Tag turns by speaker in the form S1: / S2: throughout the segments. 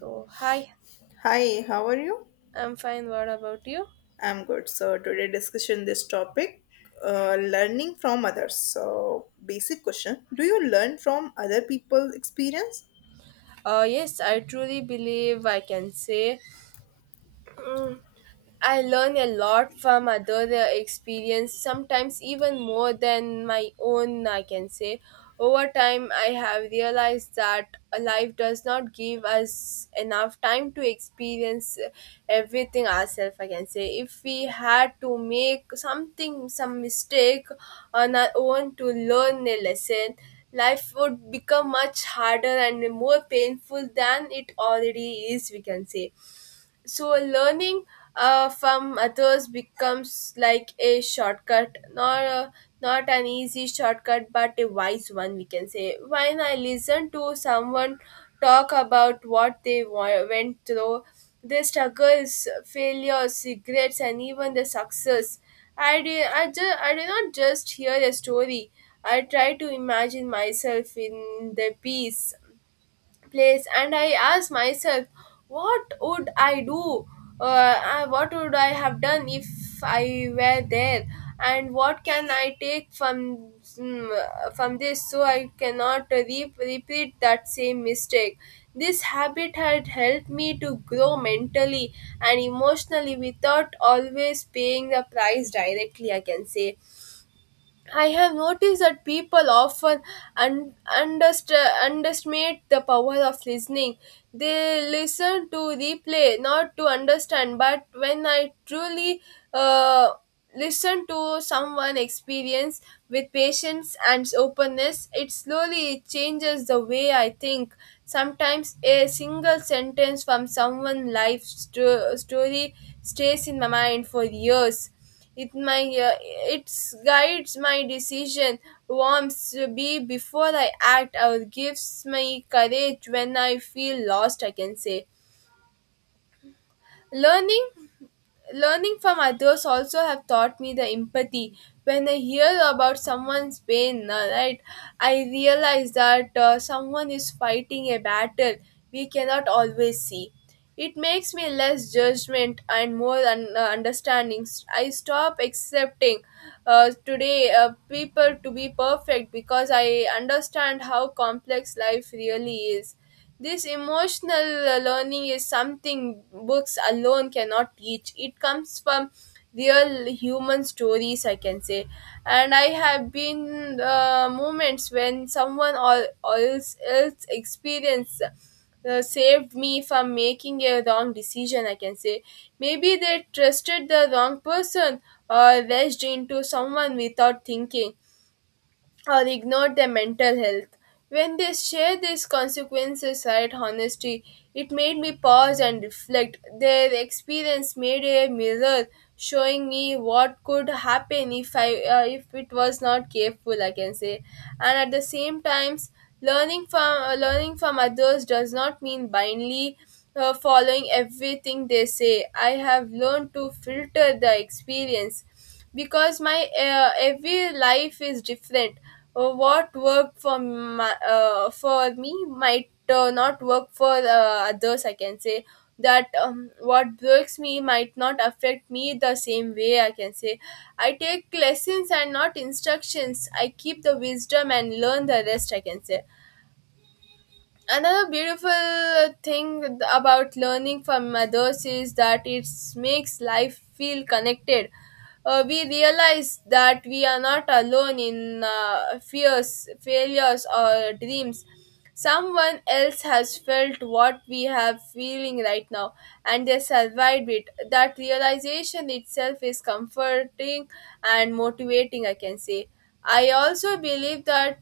S1: So, hi,
S2: Hi, how are you?
S1: I'm fine. What about you?
S2: I'm good. So today discussion this topic, learning from others. So basic question: Do you learn from other people's experience?
S1: Yes, I truly believe, I can say. mm, I learn a lot from other experience, sometimes even more than my own, I can say. Over time, I have realized that life does not give us enough time to experience everything ourselves, I can say. If we had to make something, some mistake on our own to learn a lesson, life would become much harder and more painful than it already is, we can say. So learning from others becomes like a shortcut, not a, not an easy shortcut but a wise one, we can say. When I listen to someone talk about what they went through, their struggles, failures, regrets, and even the success, I do not just hear a story. I try to imagine myself in the piece place, and I asked myself, what would I do? What would I have done if I were there? And what can I take from from this, so I cannot repeat that same mistake. This habit had helped me to grow mentally and emotionally without always paying the price directly, I can say. I have noticed that people often un- underst- underestimate the power of listening. They listen to replay, not to understand. But when I truly uh, listen to someone experience with patience and openness, it slowly changes the way I think. Sometimes a single sentence from someone's life story stays in my mind for years. It my uh, it's guides my decision, warms me before I act, or gives me courage when I feel lost, I can say. Learning. Learning from others also have taught me the empathy. When I hear about someone's pain, right, I realize that, someone is fighting a battle we cannot always see. It makes me less judgment and more understanding. I stop accepting, today, people to be perfect because I understand how complex life really is. This emotional learning is something books alone cannot teach. It comes from real human stories, I can say. And I have been, moments when someone or else experience saved me from making a wrong decision, I can say. Maybe they trusted the wrong person, or rushed into someone without thinking, or ignore their mental health. When they share these consequences right honesty, it made me pause and reflect. Their experience made a mirror showing me what could happen if I, if it was not careful, I can say. And at the same times, learning from others does not mean blindly following everything they say. I have learned to filter the experience because my, every life is different. What worked for my, for me might not work for others, I can say. That, what works me might not affect me the same way, I can say. I take lessons and not instructions. I keep the wisdom and learn the rest, I can say. Another beautiful thing about learning from others is that it makes life feel connected. We realize that we are not alone in, fears, failures, or dreams. Someone else has felt what we have feeling right now, and they survived it. That realization itself is comforting and motivating, I can say. I also believe that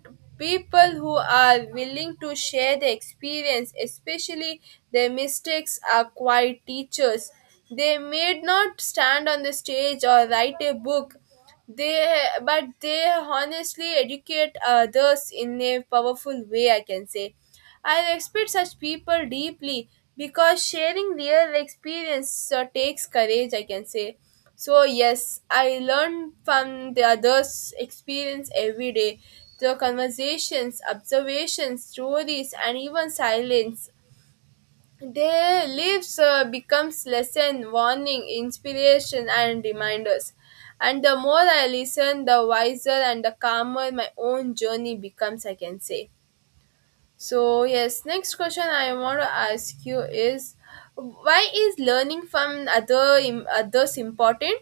S1: people who are willing to share their experience, especially their mistakes, are quite teachers. They may not stand on the stage or write a book, they but they honestly educate others in a powerful way, I can say. I respect such people deeply because sharing real experience takes courage, I can say. So, yes, I learn from the others' experience every day. The conversations, observations, stories, and even silence. Their lives becomes lesson, warning, inspiration, and reminders. And the more I listen, the wiser and the calmer my own journey becomes, I can say. So yes, next question I want to ask you is, why is learning from other others important?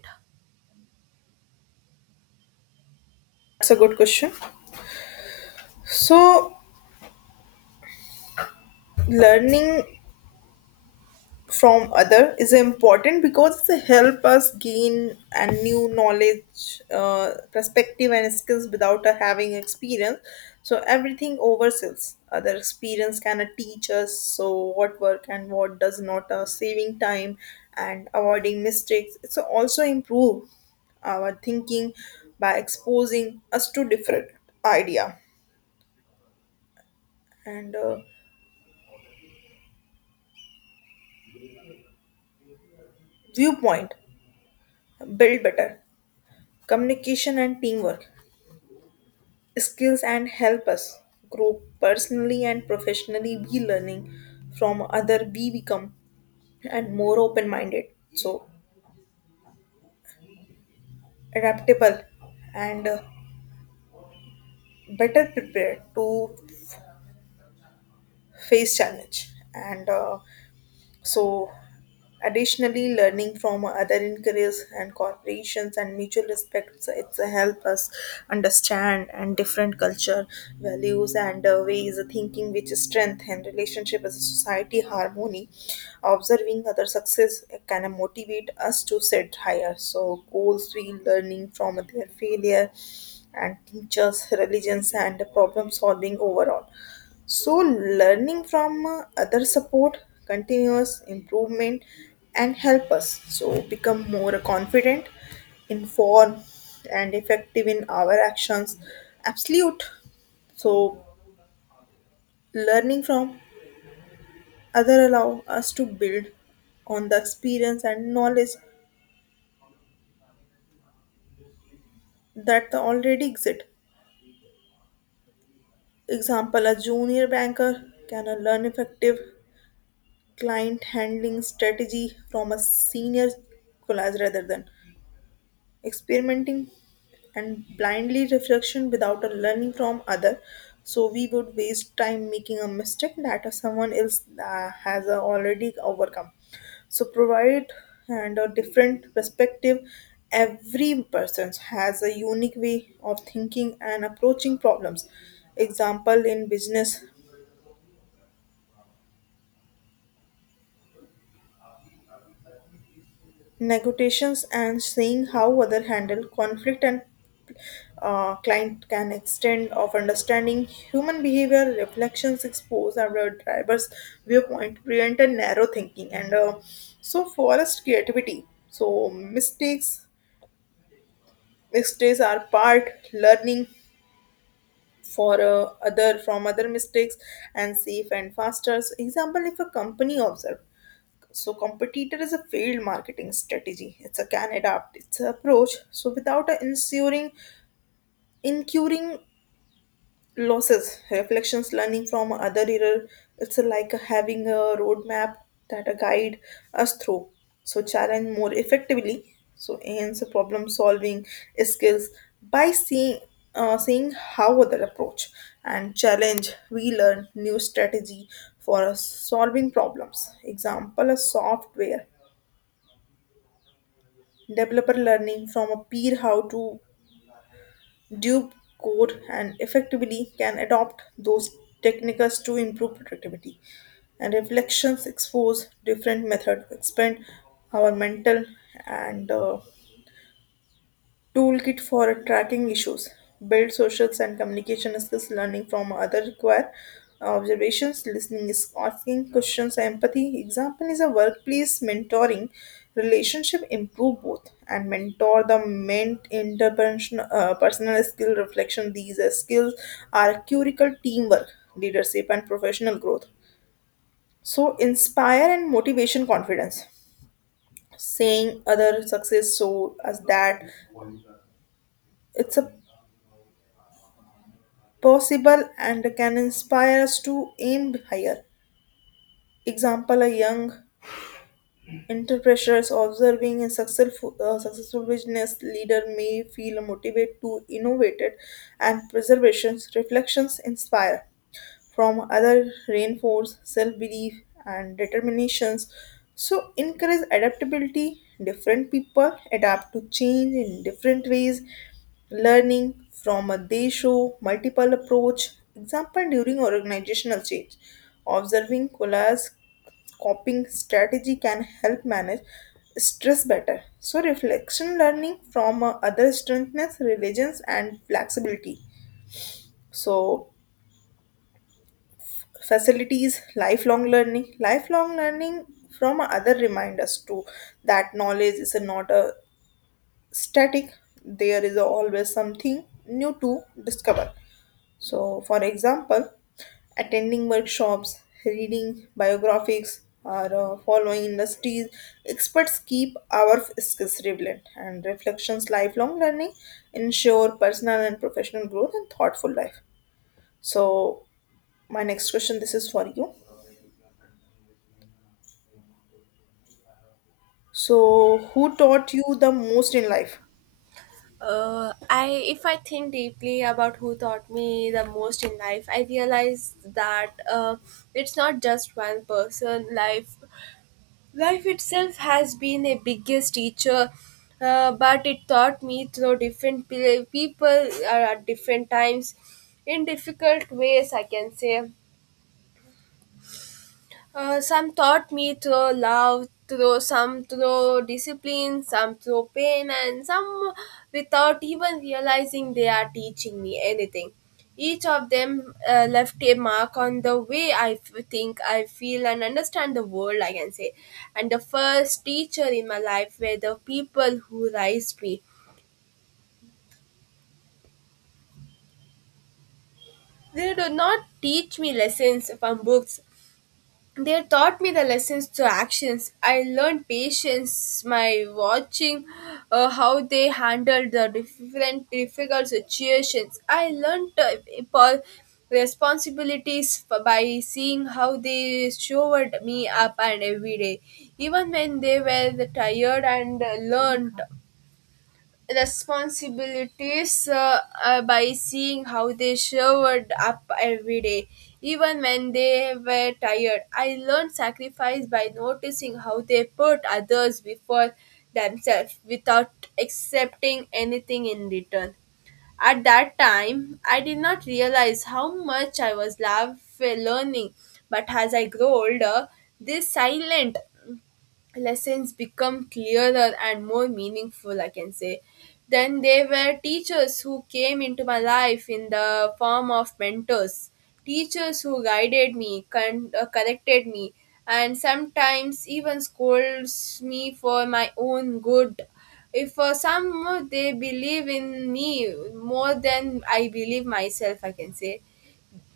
S2: That's a good question. So learning from other is important because it help us gain a new knowledge, perspective and skills without having experience. So everything oversells other experience can teach us so what work and what does not, saving time and avoiding mistakes. It's also improve our thinking by exposing us to different idea and viewpoint, build better communication and teamwork skills and help us grow personally and professionally. We learning from other, we become and more open minded, so adaptable and better prepared to face challenge and so Additionally, learning from other in careers and corporations and mutual respects it's help us understand and different culture, values and ways of thinking which strengthen relationship as a society harmony. Observing other success can motivate us to set higher so goals. We learning from their failure and teachers, religions and problem solving overall. So, learning from other support, continuous improvement, and help us so become more confident, informed, and effective in our actions. Absolute. So, learning from other allow us to build on the experience and knowledge that the already exist. Example: A junior banker can learn effective client handling strategy from a senior collaborator rather than experimenting and blindly reflection without a learning from other, so we would waste time making a mistake that someone else has already overcome. So provide and a different perspective. Every person has a unique way of thinking and approaching problems. Example in business negotiations and seeing how other handle conflict and client can extend of understanding human behavior reflections expose our driver's viewpoint, prevent a narrow thinking and so forest creativity. So mistakes are part learning for other from other mistakes and safe and faster. So example, if a company observe so, competitor is a failed marketing strategy. It's a can adapt its approach. So, without a ensuring incurring losses, reflections, learning from other error, it's like having a roadmap that a guide us through. So, challenge more effectively. So, enhance problem solving skills by seeing how other approach and challenge, we learn new strategy for solving problems. Example: a software Developer learning from a peer how to debug code and effectively can adopt those techniques to improve productivity. And reflections expose different methods, expand our mental and Toolkit for tracking issues. Build social and communication skills. Learning from other require observations, listening is asking questions, empathy. Example is a workplace mentoring relationship improve both and mentor the meant interpersonal personal skill reflection. These skills are curical teamwork, leadership, and professional growth. So inspire and motivation confidence. Saying other success so as that it's a possible and can inspire us to aim higher. Example: A young entrepreneur observing a successful, successful business leader may feel motivated to innovate and preservations reflections inspire from other reinforce self-belief and determinations. So encourage adaptability. Different people adapt to change in different ways, learning from, a they show multiple approach. Example, during organizational change, observing colla's coping strategy can help manage stress better. So reflection, learning from other strengths religions and flexibility. So facilities lifelong learning. Lifelong learning from other remind us too that knowledge is not a static. There is always something new to discover. So for example, attending workshops, reading biographies or following industries experts keep our skills relevant, and reflections lifelong learning ensure personal and professional growth and thoughtful life. So my next question this is for you. So, who taught you the most in life?
S1: I If I think deeply about who taught me the most in life, I realize that, it's not just one person. Life itself has been a biggest teacher, but it taught me through different people, at different times, in difficult ways, I can say. Some taught me through love, through some through discipline, some through pain, and some without even realizing they are teaching me anything. Each of them left a mark on the way I think, I feel, and understand the world, I can say. And the first teacher in my life were the people who raised me. They do not teach me lessons from books. They taught me the lessons to actions. I learned patience by watching how they handled the different difficult situations. I learned, po- responsibilities, by seeing how they showed me up and every day. Even when they were tired and, learned responsibilities, by seeing how they showed up every day, even when they were tired. I learned sacrifice by noticing how they put others before themselves without accepting anything in return. At that time, I did not realize how much I was love learning, but as I grew older, this silent lessons become clearer and more meaningful, I can say. Then there were teachers who came into my life in the form of mentors, teachers who guided me, corrected me, and sometimes even scolds me for my own good. If for some they believe in me more than I believe myself, I can say.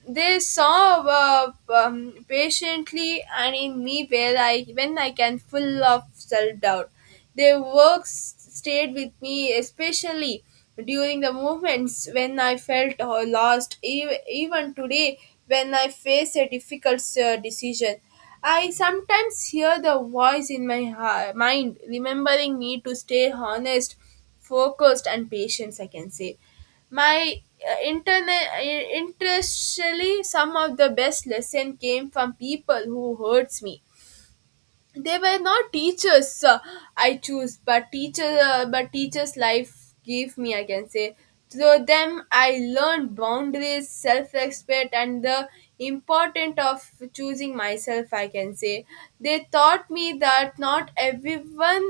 S1: They saw, patiently and in me where I when I can full of self doubt. Their works stayed with me, especially during the moments when I felt lost. Even today, when I face a difficult decision, I sometimes hear the voice in my mind remembering me to stay honest, focused, and patient, I can say. My internet interestingly, some of the best lesson came from people who hurts me. They were not teachers I choose, but teachers life gave me, I can say. Through them I learned boundaries, self-respect, and the importance of choosing myself, I can say. They taught me that not everyone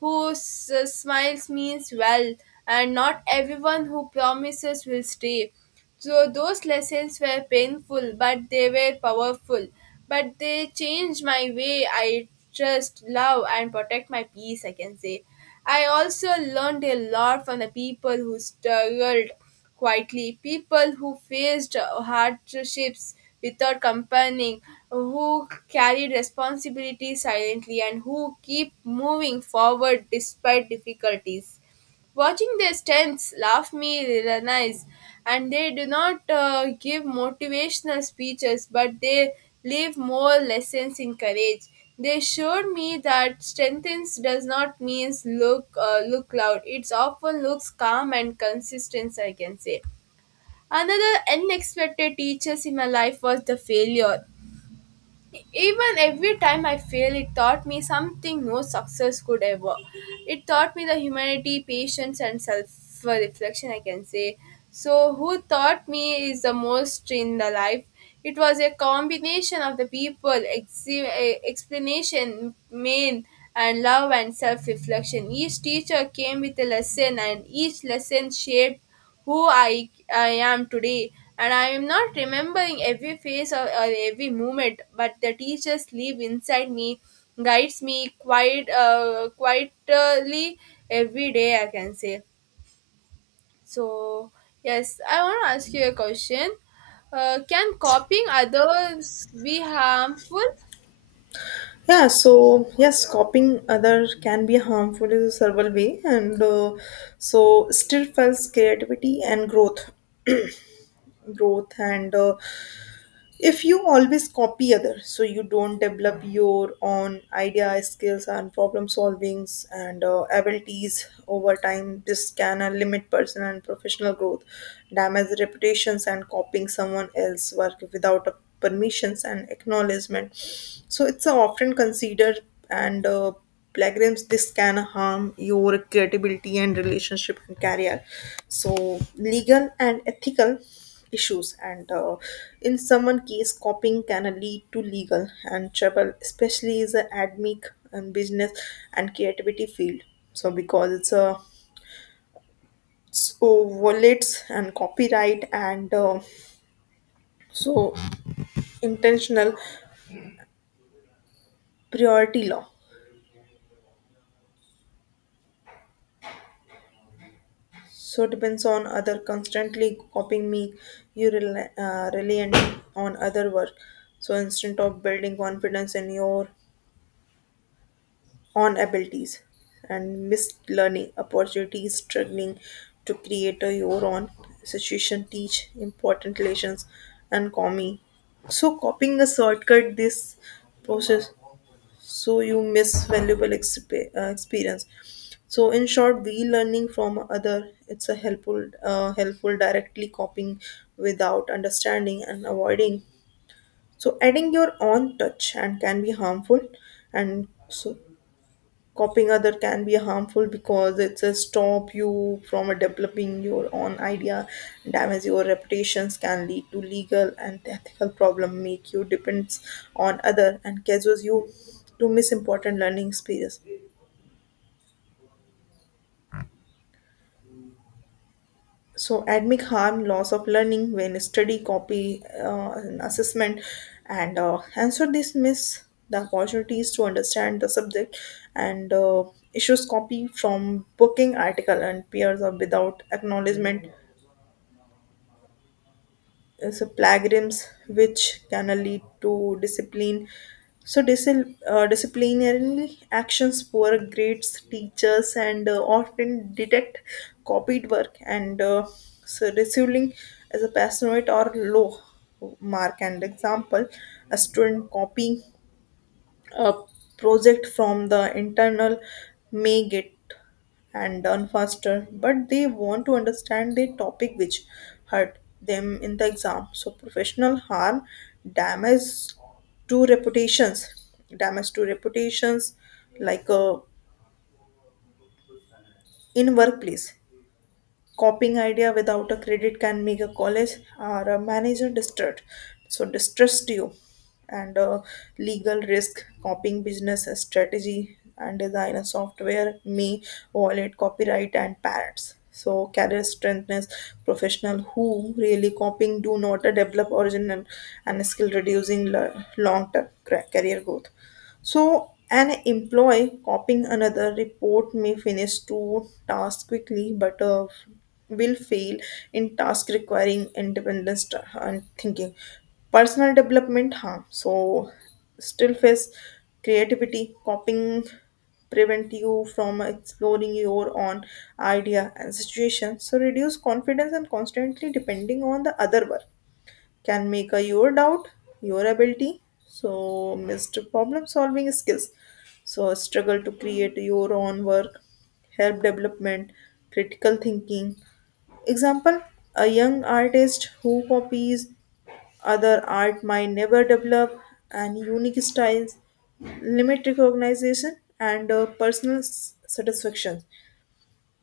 S1: who smiles means well, and not everyone who promises will stay. So those lessons were painful, but they were powerful. But they changed my way I trust, love, and protect my peace, I can say. I also learned a lot from the people who struggled quietly, people who faced hardships without complaining, who carried responsibility silently, and who keep moving forward despite difficulties. Watching their stunts, laugh me, realize, and they do not give motivational speeches, but they leave more lessons in courage. They showed me that strengthens does not means look loud. It's often looks calm and consistent, I can say. Another unexpected teachers in my life was the failure. Even every time I fail, it taught me something no success could ever. It taught me the humanity, patience, and self reflection, I can say. So, who taught me is the most in the life? It was a combination of the people, explanation, main, and love and self reflection. Each teacher came with a lesson, and each lesson shaped who I am today. And I am not remembering every face or every moment, but the teachers live inside me, guides me quite quietly every day, I can say. So, yes, I want to ask you a question. Can copying others be harmful?
S2: Yeah, so yes, copying other can be harmful in a several way, and so still fuels creativity and growth, and if you always copy others so you don't develop your own idea, skills and problem solvings and abilities over time. This can limit personal and professional growth, damage reputations, and copying someone else's work without a permissions and acknowledgement, so it's often considered and plagiarism. This can harm your credibility and relationship and career. So legal and ethical issues and in someone case copying can lead to legal and trouble, especially is the admic and business and creativity field. So because it's a so violates and copyright and so intentional priority law. So depends on other constantly copying me, you reliant on other work, so instead of building confidence in your on abilities and missed learning opportunities, struggling to create a your own situation teach important lessons and coming. So copying a shortcut this process, so you miss valuable experience. So in short we learning from other it's a helpful, helpful directly copying without understanding and avoiding. So adding your own touch and can be harmful and so. Copying other can be harmful because it's a stop you from developing your own idea, damage your reputations, can lead to legal and ethical problem, make you depends on other, and causes you to miss important learning experience. So academic harm, loss of learning when study copy and assessment and answer this miss the opportunities to understand the subject and issues copy from booking article and peers or without acknowledgement, so plagiarisms which can lead to discipline, so disciplinary actions, poor grades. Teachers and often detect copied work and so receiving as a passionate or low mark. And example a student copying a project from the internal may get and done faster but they want to understand the topic which hurt them in the exam. So professional harm, damage to reputations damage to reputations, like in workplace. Copying idea without a credit can make a college or a manager distraught. So distrust you and legal risk, copying business strategy and design a software, may violate copyright and patents. So career strengthness, professional who really copying do not develop original and skill reducing long term career growth. So, an employee copying another report may finish two tasks quickly but will fail in task requiring independence and thinking. Personal development, huh? So, still face creativity, copying prevent you from exploring your own idea and situation so reduce confidence and constantly depending on the other work can make a your doubt your ability. So missed problem solving skills. So struggle to create your own work, help development critical thinking. Example: a young artist who copies other art might never develop an unique styles, limit recognition and personal satisfaction.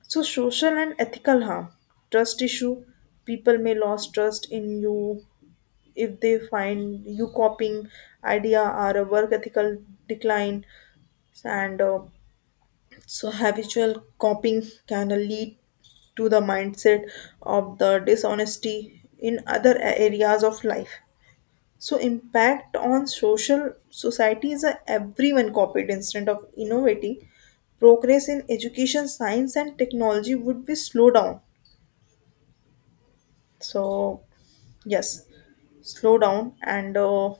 S2: So social and ethical harm, trust issue. People may lose trust in you if they find you copying idea or a work. Ethical decline and so habitual copying can lead to the mindset of the dishonesty in other areas of life. So impact on social society is a everyone copied instead of innovating, progress in education, science and technology would be slow down. So yes, slow down and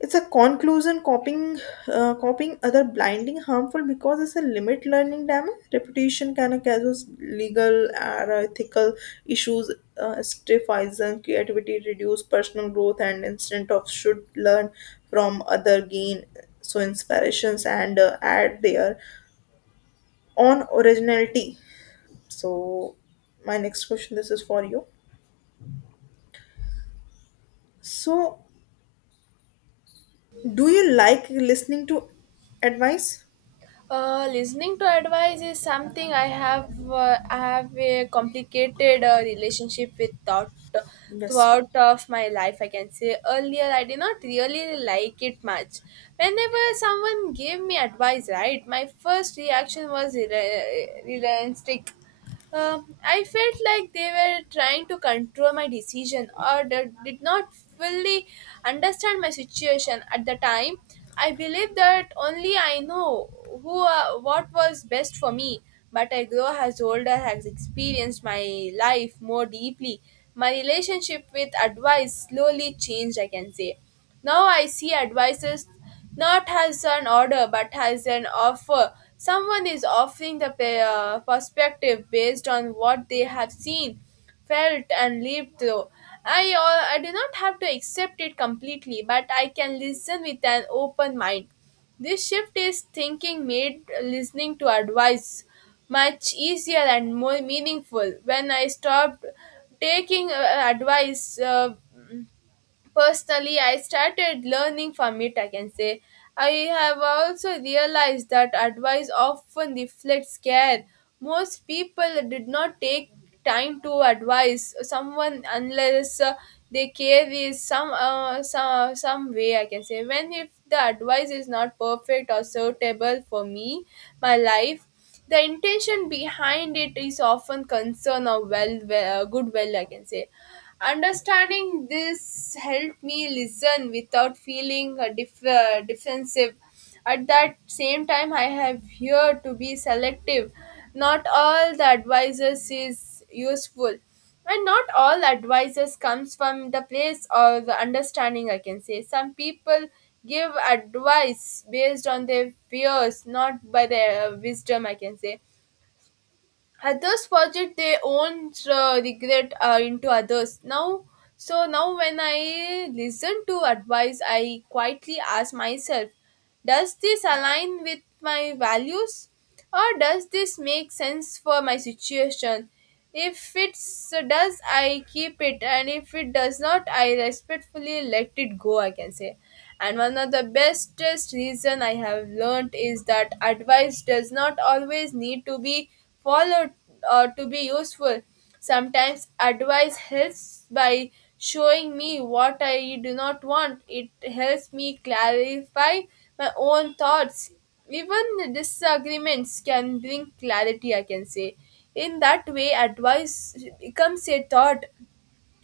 S2: it's a conclusion. Copying other blinding harmful because it's a limit learning, damage. Reputation can cause legal and ethical issues, stifles and creativity, reduce personal growth, and instant of should learn from other, gain so inspirations and add their own originality. So my next question this is for you. So do you like listening to advice?
S1: Listening to advice is something I have. I have a complicated relationship with thought,
S2: Yes.
S1: throughout of my life, I can say. Earlier I did not really like it much. Whenever someone gave me advice, right, my first reaction was realistic. I felt like they were trying to control my decision or did not fully understand my situation at the time. I believe that only I know who, what was best for me, but I grow as older has experienced my life more deeply. My relationship with advice slowly changed, I can say. Now I see advices not as an order, but as an offer. Someone is offering the perspective based on what they have seen, felt, and lived through. I do not have to accept it completely, but I can listen with an open mind. This shift is thinking made listening to advice much easier and more meaningful. When I stopped taking advice, personally, I started learning from it, I can say. I have also realized that advice often reflects care. Most people did not take time to advise someone unless, they care is some, some way, I can say. When if the advice is not perfect or suitable for me, my life, the intention behind it is often concern or good well, I can say. Understanding this helped me listen without feeling, defensive. At that same time, I have here to be selective. Not all the advisors is useful, and not all advisors comes from the place or the understanding, I can say. Some people give advice based on their fears, not by their wisdom, I can say. Others project their own regret into others now. So now when I listen to advice, I quietly ask myself, does this align with my values? Or does this make sense for my situation? If it does, I keep it, and if it does not, I respectfully let it go, I can say. And one of the bestest reason I have learned is that advice does not always need to be followed or to be useful. Sometimes advice helps by showing me what I do not want. It helps me clarify my own thoughts. Even the disagreements can bring clarity, I can say. In that way, advice becomes a thought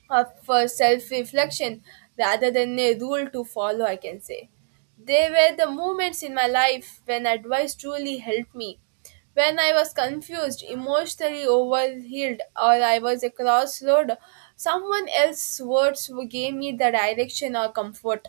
S1: of for self-reflection rather than a rule to follow, I can say. They were the moments in my life when advice truly helped me, when I was confused, emotionally overhealed, or I was a crossroad. Someone else's words gave me the direction or comfort.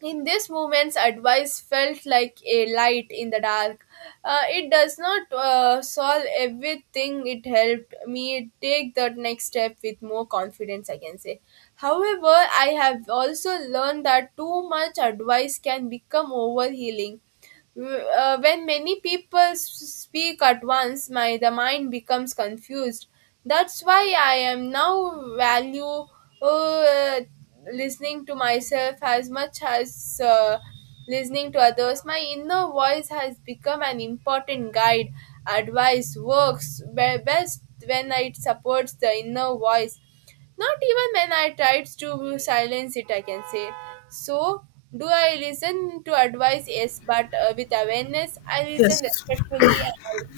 S1: In this moment's advice felt like a light in the dark. It does not solve everything, it helped me take the next step with more confidence, I can say. However, I have also learned that too much advice can become overhealing. When many people speak at once, my the mind becomes confused. That's why I am now value, uh, listening to myself as much as listening to others. My inner voice has become an important guide. Advice works best when it supports the inner voice not even when I tried to silence it, I can say. So, do I listen to advice? Yes, but with awareness, I listen
S2: Yes.
S1: respectfully and I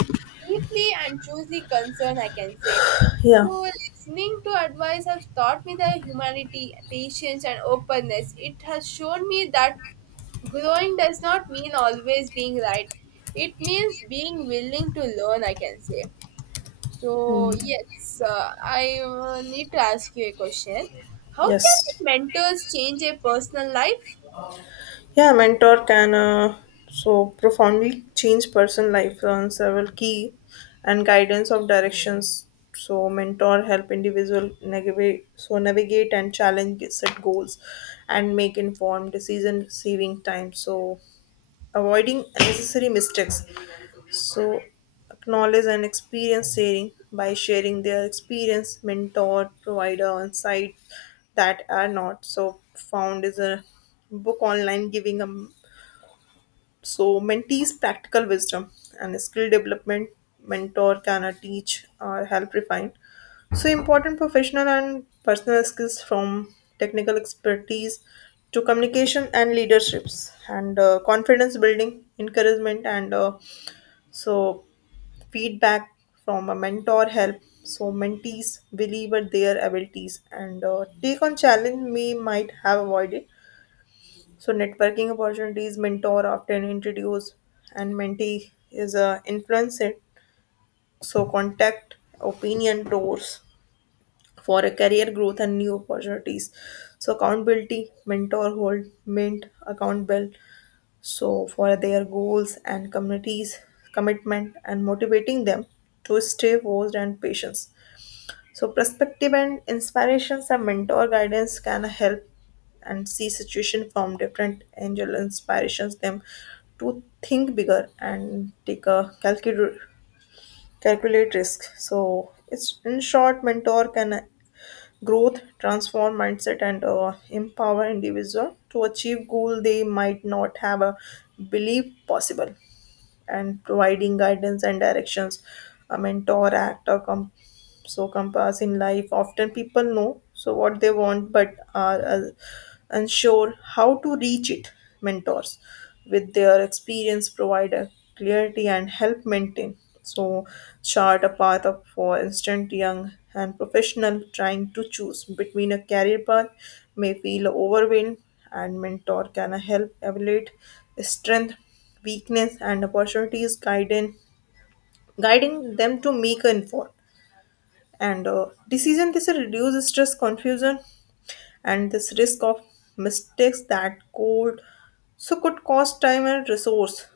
S1: deeply and choosely concern, I can say.
S2: Yeah.
S1: So, listening to advice has taught me the humanity, patience, and openness. It has shown me that growing does not mean always being right. It means being willing to learn, I can say.
S2: Hmm.
S1: So yes, I need to ask you a question. How can
S2: Yes.
S1: mentors change a personal life?
S2: Yeah, mentor can so profoundly change person life on several key and guidance of directions. So mentor help individual navigate, so navigate and challenge set goals and make informed decision saving time. So avoiding unnecessary mistakes. So acknowledge and experience sharing by sharing their experience, mentor provider and site that are not so found is a book online, giving them so mentees practical wisdom and skill development. Mentor can teach or help refine so important professional and personal skills from technical expertise to communication and leaderships and confidence building, encouragement and so feedback from a mentor help so mentees believe at their abilities and take on challenge we might have avoided. So networking opportunities, mentor often introduce and mentee is influenced so contact opinion doors for a career growth and new opportunities. So accountability, mentor hold mint account so for their goals and communities commitment and motivating them to stay focused and patience. So perspective and inspirations and mentor guidance can help and see situation from different angel, inspirations them to think bigger and take a calculate risk. So it's in short, mentor can growth, transform mindset, and empower individual to achieve goal they might not have a belief possible. And providing guidance and directions, a mentor, act, or so compass in life. Often people know so what they want but are unsure how to reach it. Mentors with their experience provide a clarity and help maintain so chart a path up. For instant young and professional trying to choose between a career path may feel overwhelmed, and mentor can help evaluate strength, weakness and opportunities, guiding them to make an informed and decision. This reduces stress, confusion and this risk of mistakes that could so could cost time and resource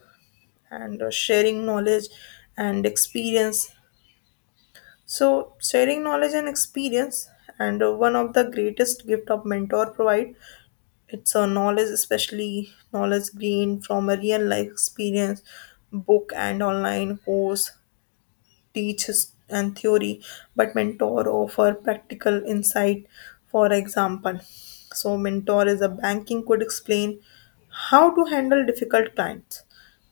S2: and sharing knowledge and experience. So sharing knowledge and experience and one of the greatest gift of mentor provide it's a knowledge, especially knowledge gained from a real life experience. Book and online course teaches and theory, but mentor offer practical insight. For example, so mentor is a banking could explain how to handle difficult clients,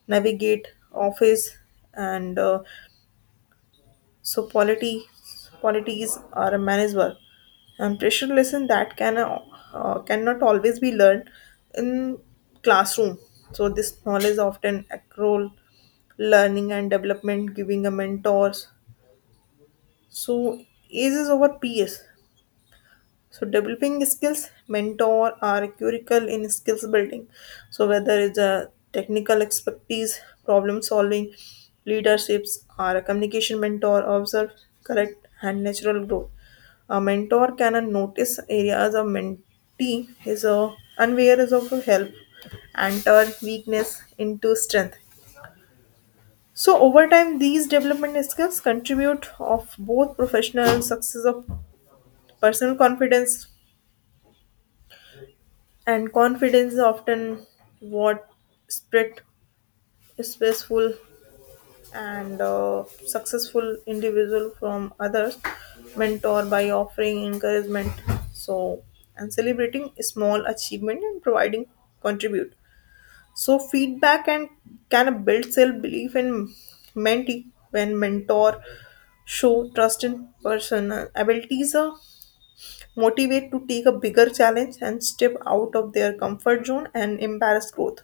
S2: navigate office and so quality qualities are a manager and pressure lesson that can cannot always be learned in classroom. So this knowledge often accrual learning and development giving a mentors so A's is over PS. So developing skills, mentor are critical in skills building. So whether it's a technical expertise, problem solving, leaderships, or a communication, mentor, observe, correct, and natural growth. A mentor can notice areas a mentee is a unaware is of help and turn weakness into strength. So over time, these development skills contribute of both professional success of Personal confidence. And confidence is often what split successful and successful individual from others. Mentor by offering encouragement so and celebrating small achievement and providing contribute so feedback and can build self belief in mentee. When mentor show trust in person abilities, motivate to take a bigger challenge and step out of their comfort zone and embrace growth.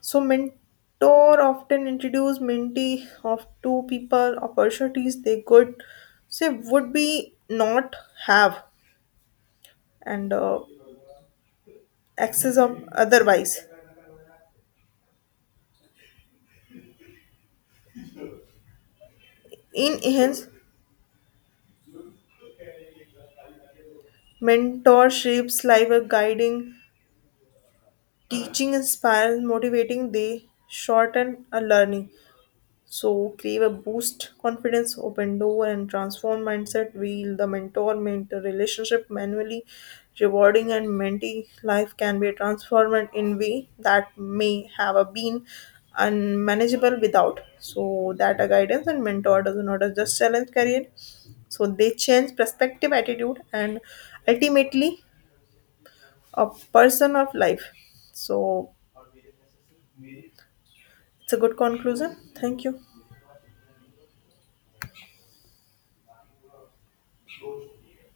S2: So mentor often introduce mentee of two people opportunities they could say would be not have and access of otherwise. In hence, mentor shapes life a guiding, teaching, inspires, motivating. They shorten a learning. So create a boost confidence, open door and transform mindset, wheel the mentor relationship manually, rewarding and mentee life can be transformed in way that may have a been unmanageable without. So that a guidance and mentor does not just challenge career. So they change perspective, attitude and ultimately a person of life. So it's a good conclusion. Thank you.